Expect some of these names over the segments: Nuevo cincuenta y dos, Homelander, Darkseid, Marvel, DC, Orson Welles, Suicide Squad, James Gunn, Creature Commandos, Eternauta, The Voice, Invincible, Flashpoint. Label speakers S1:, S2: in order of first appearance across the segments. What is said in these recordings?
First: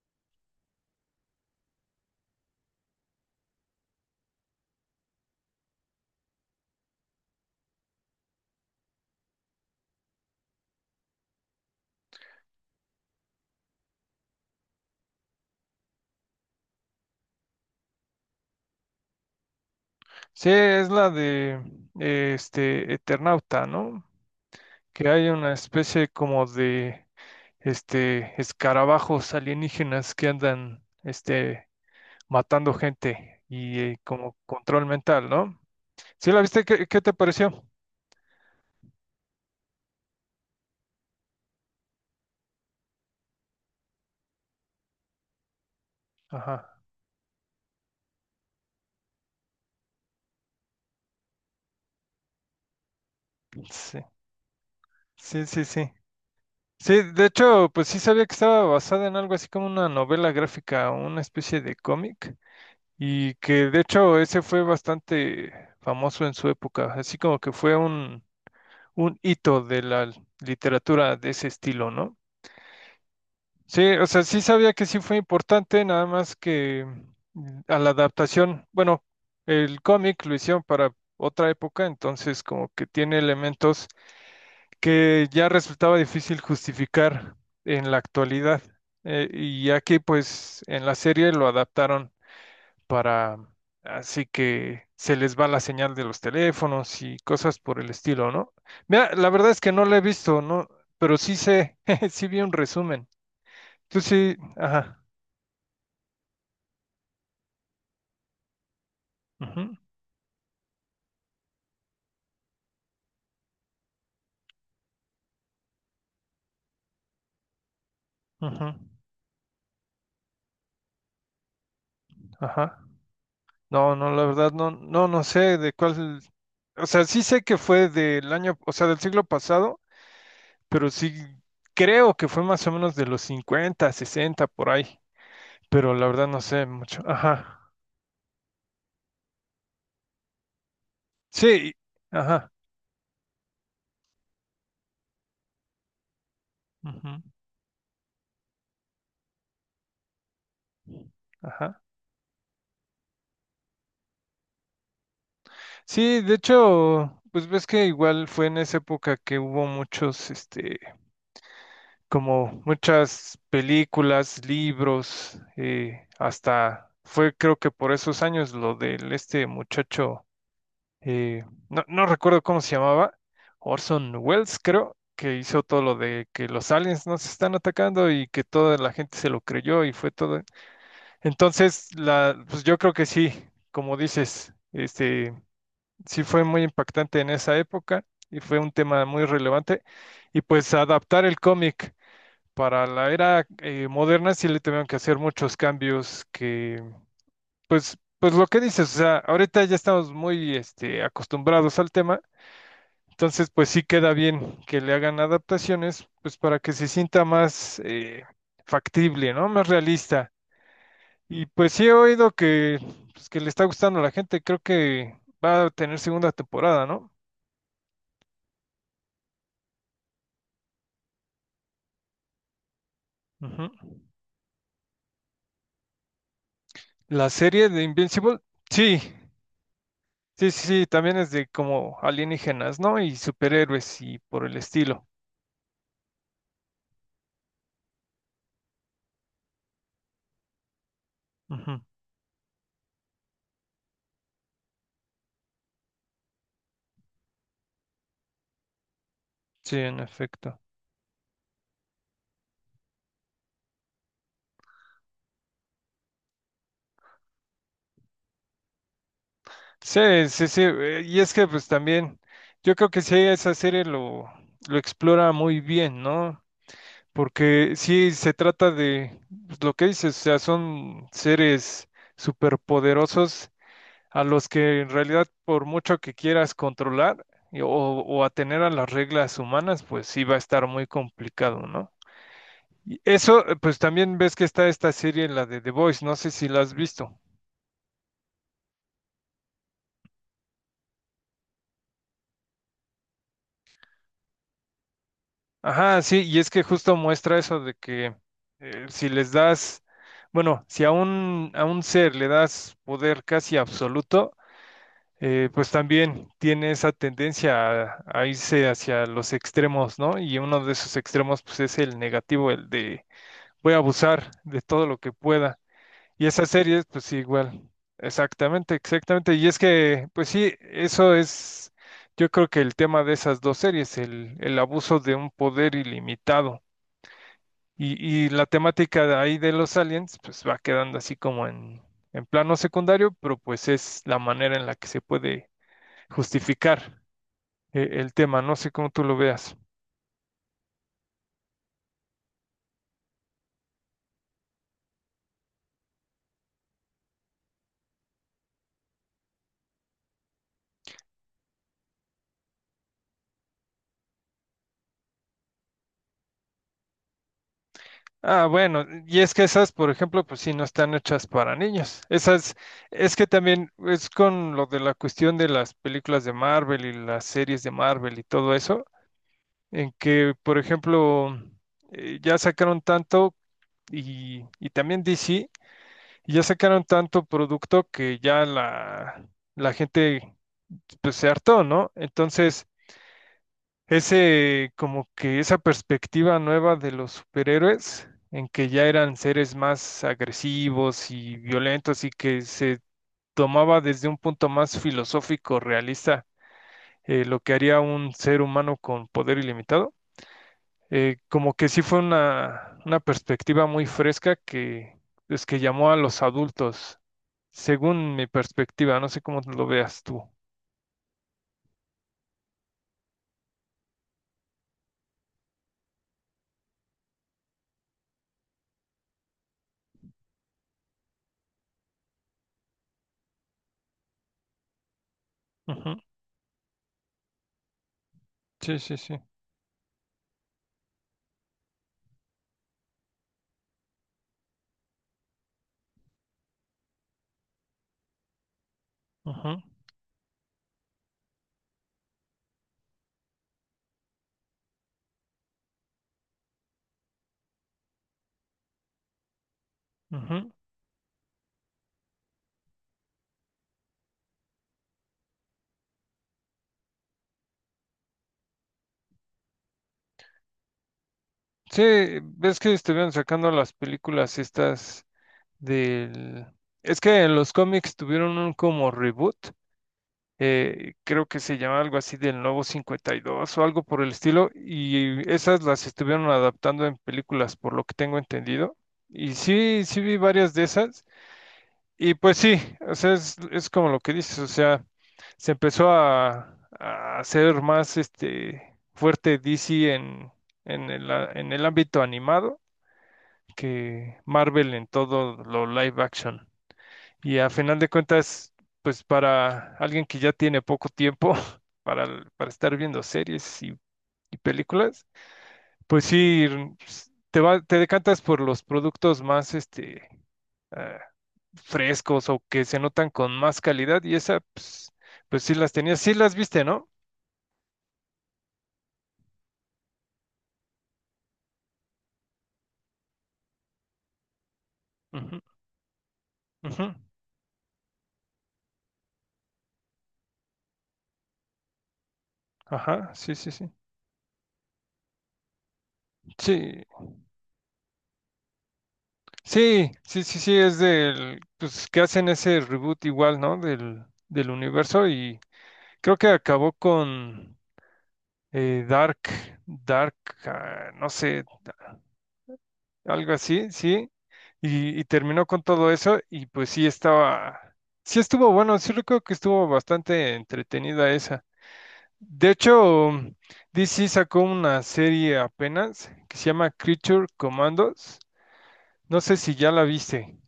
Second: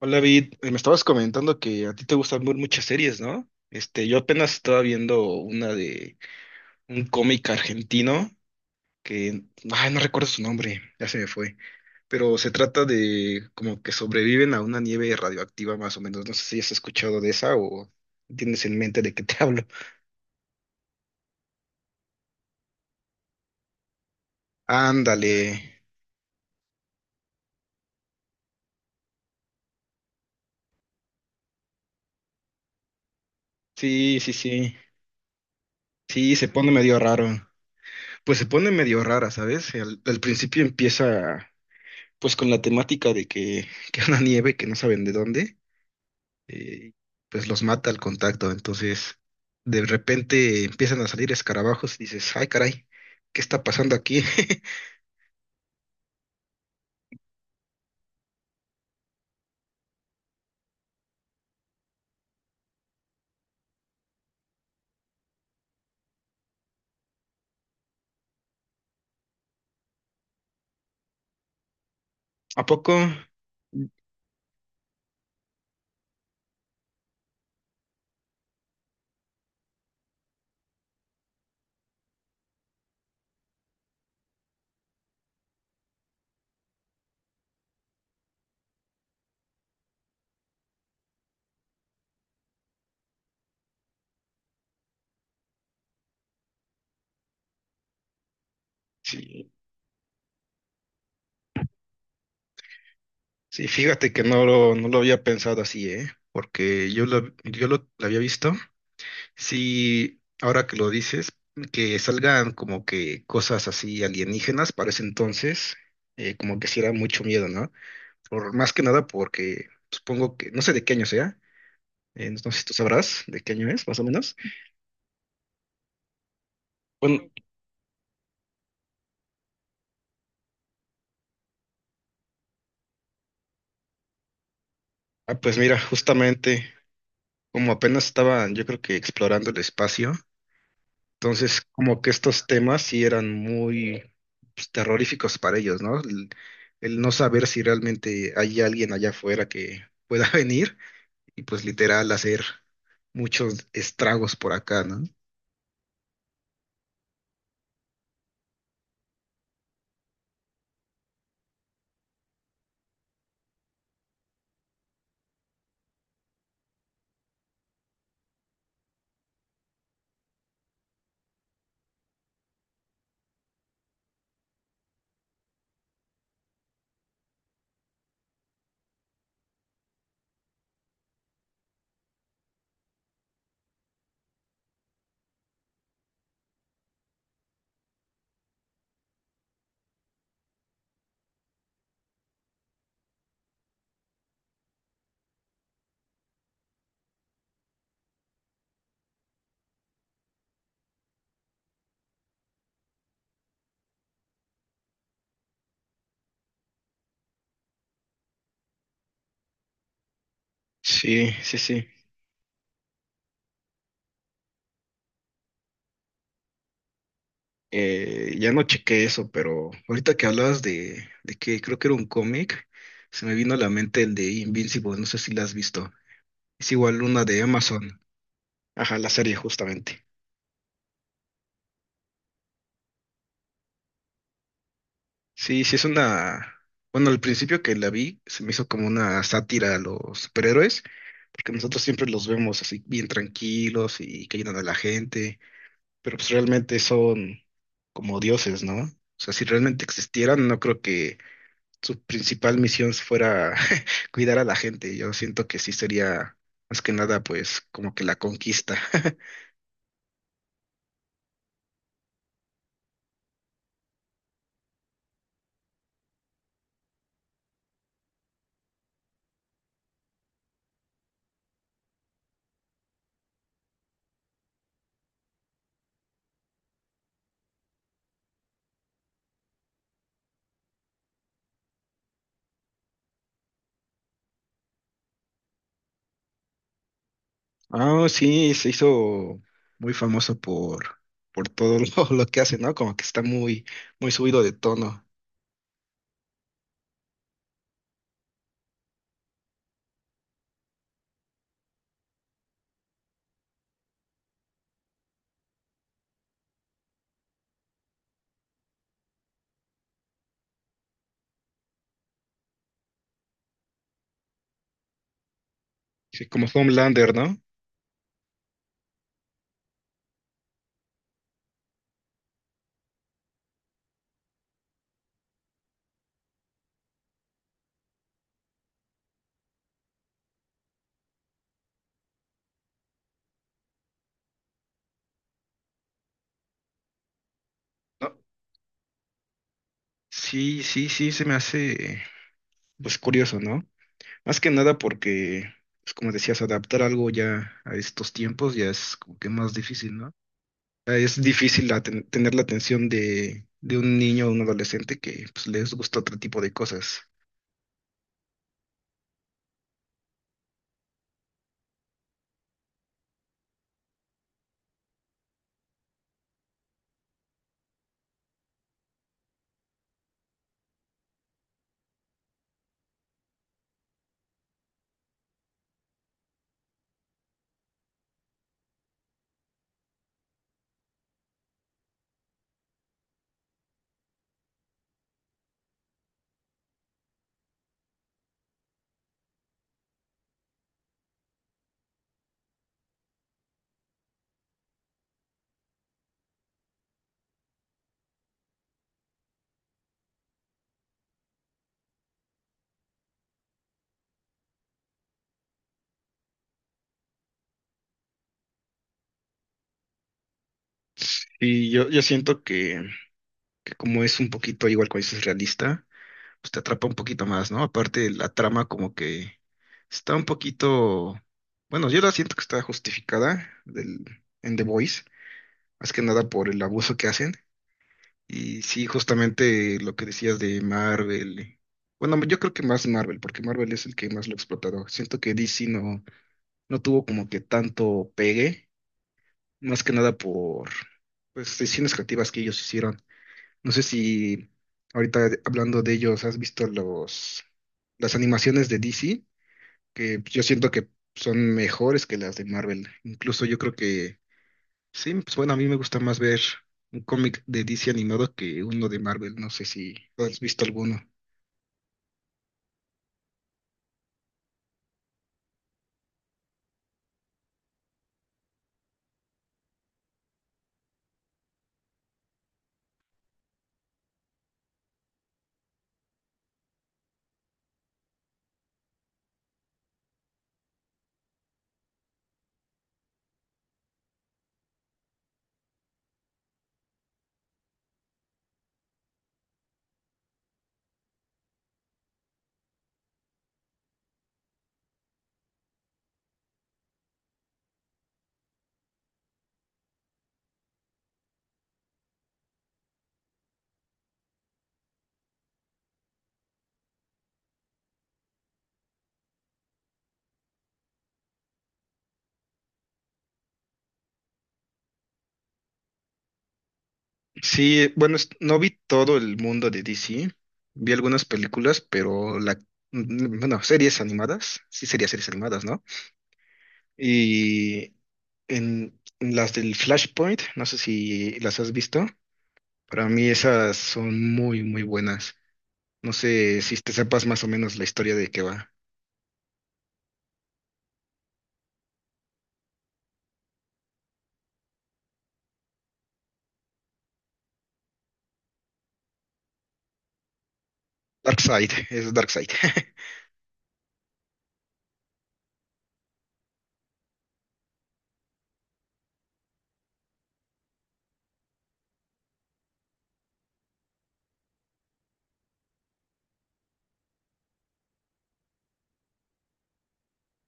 S1: Hola, Vid. Me estabas comentando que a ti te gustan muchas series, ¿no? Este, yo apenas estaba viendo una de un cómic argentino que, ay, no recuerdo su nombre, ya se me fue, pero se trata de como que sobreviven a una nieve radioactiva más o menos. No sé si has escuchado de esa o tienes en mente de qué te hablo.
S2: Sí, es la de Eternauta, ¿no? Que hay
S1: Ándale.
S2: una especie como de escarabajos alienígenas que andan matando gente y
S1: Sí, sí,
S2: como
S1: sí.
S2: control mental, ¿no? ¿Sí
S1: Sí,
S2: la
S1: se
S2: viste?
S1: pone
S2: ¿Qué,
S1: medio
S2: qué te
S1: raro.
S2: pareció?
S1: Pues se pone medio rara, ¿sabes? Al principio empieza pues con la temática de que, que una nieve que no saben de dónde,
S2: Ajá.
S1: eh, pues los mata al contacto. Entonces, de repente empiezan a salir escarabajos y dices, ay, caray, ¿qué está pasando
S2: Sí.
S1: aquí?
S2: Sí, sí, sí. Sí, de hecho, pues sí sabía que estaba basada en algo así como una novela gráfica o una especie de cómic y que de hecho ese fue bastante famoso en su época, así como que fue un hito de la literatura de ese estilo, ¿no?
S1: ¿A poco?
S2: Sí, o sea, sí sabía que sí fue importante, nada más que a la adaptación, bueno, el cómic lo hicieron para otra época, entonces como que tiene elementos que ya resultaba difícil justificar en la actualidad. Y aquí pues en la serie lo adaptaron para, así que se les va la señal de los teléfonos y cosas por el estilo, ¿no? Mira, la
S1: Sí,
S2: verdad es que no la he visto, ¿no? Pero sí sé, sí vi un resumen.
S1: sí,
S2: Tú
S1: fíjate que
S2: sí,
S1: no lo
S2: ajá,
S1: había pensado así, ¿eh? Porque lo había visto.
S2: ujú,
S1: Sí, ahora que lo dices, que salgan como que cosas así alienígenas para ese entonces, como que sí era mucho miedo, ¿no? Por,
S2: ujú,
S1: más que nada porque supongo que, no sé de qué año sea, no sé si tú
S2: ajá.
S1: sabrás de qué año es,
S2: No,
S1: más o
S2: no, la
S1: menos.
S2: verdad no, no, no sé de cuál, o sea,
S1: Bueno,
S2: sí sé que fue del año, o sea, del siglo pasado, pero sí creo que fue más o menos de los 50, 60 por ahí,
S1: ah, pues mira,
S2: pero la verdad no sé
S1: justamente
S2: mucho.
S1: como
S2: Ajá.
S1: apenas estaban, yo creo que explorando el espacio, entonces
S2: Sí,
S1: como que estos
S2: ajá.
S1: temas sí eran muy pues, terroríficos para ellos, ¿no? El no
S2: Ujú.
S1: saber si realmente hay alguien allá afuera que pueda venir y pues
S2: Ajá.
S1: literal hacer muchos estragos por acá, ¿no?
S2: Sí, de hecho, pues ves que igual fue en esa época que hubo muchos, como muchas películas, libros, hasta fue creo que por esos años lo del muchacho, no, no recuerdo cómo se llamaba, Orson Welles creo, que hizo todo lo de que los aliens nos están atacando y que toda la gente se lo creyó y fue todo. Entonces, la, pues yo creo que sí, como dices, sí fue muy impactante en esa época y fue un tema muy relevante. Y pues adaptar el cómic para la era moderna sí le tuvieron que hacer muchos cambios que, pues, pues lo que dices, o sea, ahorita ya estamos muy acostumbrados al tema, entonces pues sí queda bien que le hagan adaptaciones, pues para que se sienta más factible, ¿no? Más realista.
S1: Sí,
S2: Y
S1: sí,
S2: pues sí
S1: sí.
S2: he oído que, pues, que le está gustando a la gente, creo que va a tener segunda temporada, ¿no?
S1: Ya no chequé eso, pero ahorita que hablabas de que creo que era un cómic, se me vino a la
S2: Ujú.
S1: mente el de Invincible, no sé si la has visto. Es igual una
S2: La
S1: de
S2: serie de
S1: Amazon.
S2: Invincible,
S1: Ajá,
S2: sí,
S1: la serie justamente.
S2: sí, sí, sí, también es de como alienígenas, ¿no? Y superhéroes y por el estilo.
S1: Sí, sí es una... Bueno, al principio que la vi se me hizo como una sátira a los superhéroes, porque nosotros
S2: Ujú.
S1: siempre los vemos así bien tranquilos y que ayudan a la gente, pero pues realmente son como dioses, ¿no? O sea, si
S2: Sí,
S1: realmente
S2: en
S1: existieran, no
S2: efecto.
S1: creo que su principal misión fuera cuidar a la gente. Yo siento que sí sería más que nada, pues, como que la conquista.
S2: Sí, sí, sí, y es que pues también, yo creo que sí, esa serie lo explora muy bien, ¿no? Porque sí se trata de pues, lo que dices, o sea, son seres superpoderosos a los que en realidad por mucho que quieras controlar o atener a las reglas humanas, pues sí va a estar muy complicado, ¿no? Y eso, pues también ves que está esta serie, la de The Voice, no sé si la has visto.
S1: Ah, sí, se hizo muy famoso por todo lo que hace, ¿no? Como que está muy, muy subido de tono.
S2: Ajá, sí, y es que justo muestra eso de que si les das, bueno, si a un ser le das poder casi absoluto, pues también tiene esa tendencia a irse hacia los extremos, ¿no? Y uno de esos extremos, pues es el negativo, el de voy a abusar de todo lo que pueda. Y
S1: Sí, como
S2: esas series, pues
S1: Homelander,
S2: sí,
S1: ¿no?
S2: igual. Exactamente, exactamente. Y es que, pues sí, eso es, yo creo que el tema de esas dos series, el abuso de un poder ilimitado. Y la temática de ahí de los aliens, pues va quedando así como en, plano secundario, pero pues es la manera en la que se puede justificar el
S1: No,
S2: tema. No sé cómo tú lo veas.
S1: sí, sí, sí, se me hace, pues, curioso, ¿no? Más que nada porque, pues, como decías, adaptar algo ya a estos tiempos ya es como que más difícil, ¿no? Es difícil tener la atención de un niño o un adolescente que pues, les gusta otro tipo de cosas.
S2: Ah, bueno, y es que esas, por ejemplo, pues sí, no están hechas para niños. Esas, es que también es con lo de la cuestión de las películas de Marvel y las series de Marvel y todo eso, en que, por ejemplo, ya sacaron tanto y también DC, y ya sacaron tanto producto que ya la gente pues, se hartó, ¿no? Entonces, ese como que esa perspectiva nueva de los superhéroes en que ya eran seres más agresivos y violentos y que se tomaba desde un punto más filosófico, realista, lo que haría un ser humano con poder ilimitado. Como que sí fue una perspectiva muy fresca que es que llamó a los adultos, según mi perspectiva, no sé cómo lo veas tú.
S1: Y yo siento que como es un poquito igual cuando dices realista, pues te atrapa un poquito más, ¿no? Aparte la trama como que está un poquito, bueno, yo la siento que está justificada del, en The Voice, más
S2: Ujú.
S1: que nada por el abuso que hacen. Y
S2: Sí,
S1: sí,
S2: sí, sí.
S1: justamente lo que decías de Marvel. Bueno, yo creo que más Marvel, porque Marvel es el que más lo ha explotado. Siento que DC no. No tuvo como que tanto pegue,
S2: Ujú,
S1: más que nada por pues decisiones creativas que ellos hicieron. No sé si ahorita hablando de ellos, has visto los las animaciones de DC, que yo
S2: ujú.
S1: siento que son mejores que las de Marvel. Incluso yo creo que sí, pues bueno, a mí me gusta más ver un cómic de DC animado que uno de Marvel. No sé si has visto alguno.
S2: Sí, ves que estuvieron sacando las películas estas del... Es que en los cómics tuvieron un como reboot, creo que se llama algo así del Nuevo 52 o algo por el estilo, y esas las estuvieron adaptando en películas, por lo que tengo entendido. Y sí, sí vi varias de esas, y pues sí, o sea, es como lo que dices, o sea, se empezó a hacer más fuerte DC en el ámbito animado que Marvel en todo lo live action. Y a final de cuentas, pues para alguien que ya tiene poco tiempo para, para estar viendo series y películas, pues sí, te decantas por los productos más ah, frescos o que se notan con más calidad y esa, pues, pues sí las tenías, sí las viste, ¿no?
S1: Sí, bueno, no vi todo el mundo de DC, vi algunas películas, pero la, mm, bueno, series animadas, sí sería series
S2: Ujú,
S1: animadas, ¿no?
S2: ujú.
S1: Y en las del Flashpoint, no sé si las has visto, para
S2: Ajá,
S1: mí
S2: sí, sí, sí.
S1: esas son muy, muy buenas. No sé si
S2: Sí,
S1: te sepas más o menos la historia de qué va.
S2: sí, sí, sí, sí, es del, pues que hacen ese reboot igual, ¿no? Del universo y creo que acabó con Dark, Dark, ah, no sé,
S1: Darkseid, es Darkseid.
S2: algo así, sí, y terminó con todo eso y pues sí estuvo bueno, sí recuerdo que estuvo bastante entretenida esa. De hecho, DC sacó una serie apenas que se llama Creature Commandos, no sé si ya la viste.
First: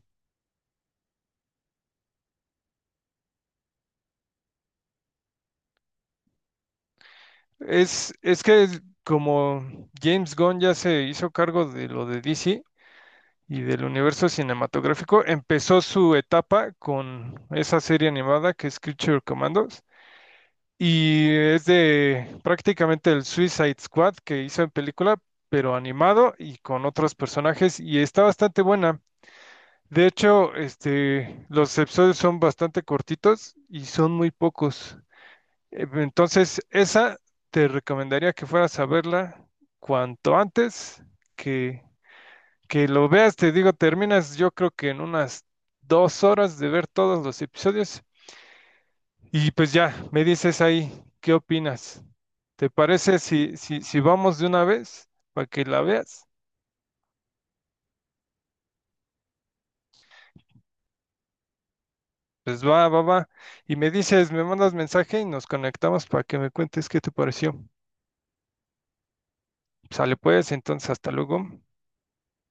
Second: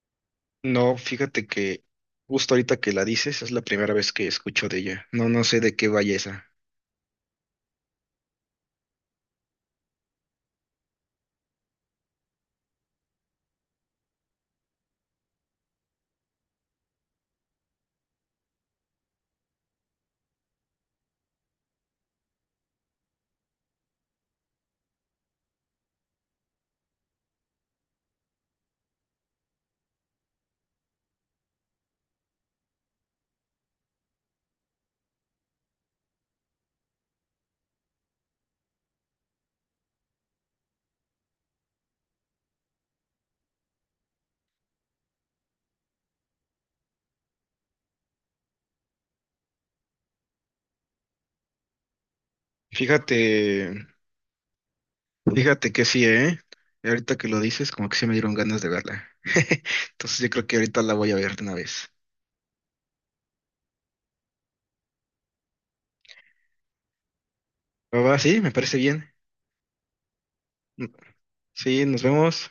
S1: No, fíjate que justo ahorita que la dices es la primera vez que escucho de ella. No, no sé de qué vaya esa.
S2: Es que como James Gunn ya se hizo cargo de lo de DC y del universo cinematográfico, empezó su etapa con esa serie animada que es Creature Commandos y es de prácticamente el Suicide Squad que hizo en película, pero animado y con otros personajes y está bastante buena. De hecho, los episodios son bastante cortitos y son muy pocos. Entonces, esa te recomendaría que fueras a verla cuanto antes que, lo veas. Te digo, terminas yo creo que en unas 2 horas de ver todos los episodios. Y pues ya, me dices ahí, ¿qué opinas? ¿Te parece
S1: Fíjate.
S2: si, vamos de una vez para que
S1: Fíjate
S2: la
S1: que sí,
S2: veas?
S1: ¿eh? Ahorita que lo dices, como que sí me dieron ganas de verla. Entonces yo creo que ahorita la voy a ver de una vez.
S2: Pues va, va, va. Y me dices, me mandas mensaje y nos conectamos para que me cuentes qué te pareció.
S1: Va, va, sí, me parece bien.
S2: Sale pues,
S1: Mm,
S2: entonces hasta luego.
S1: sí, nos vemos.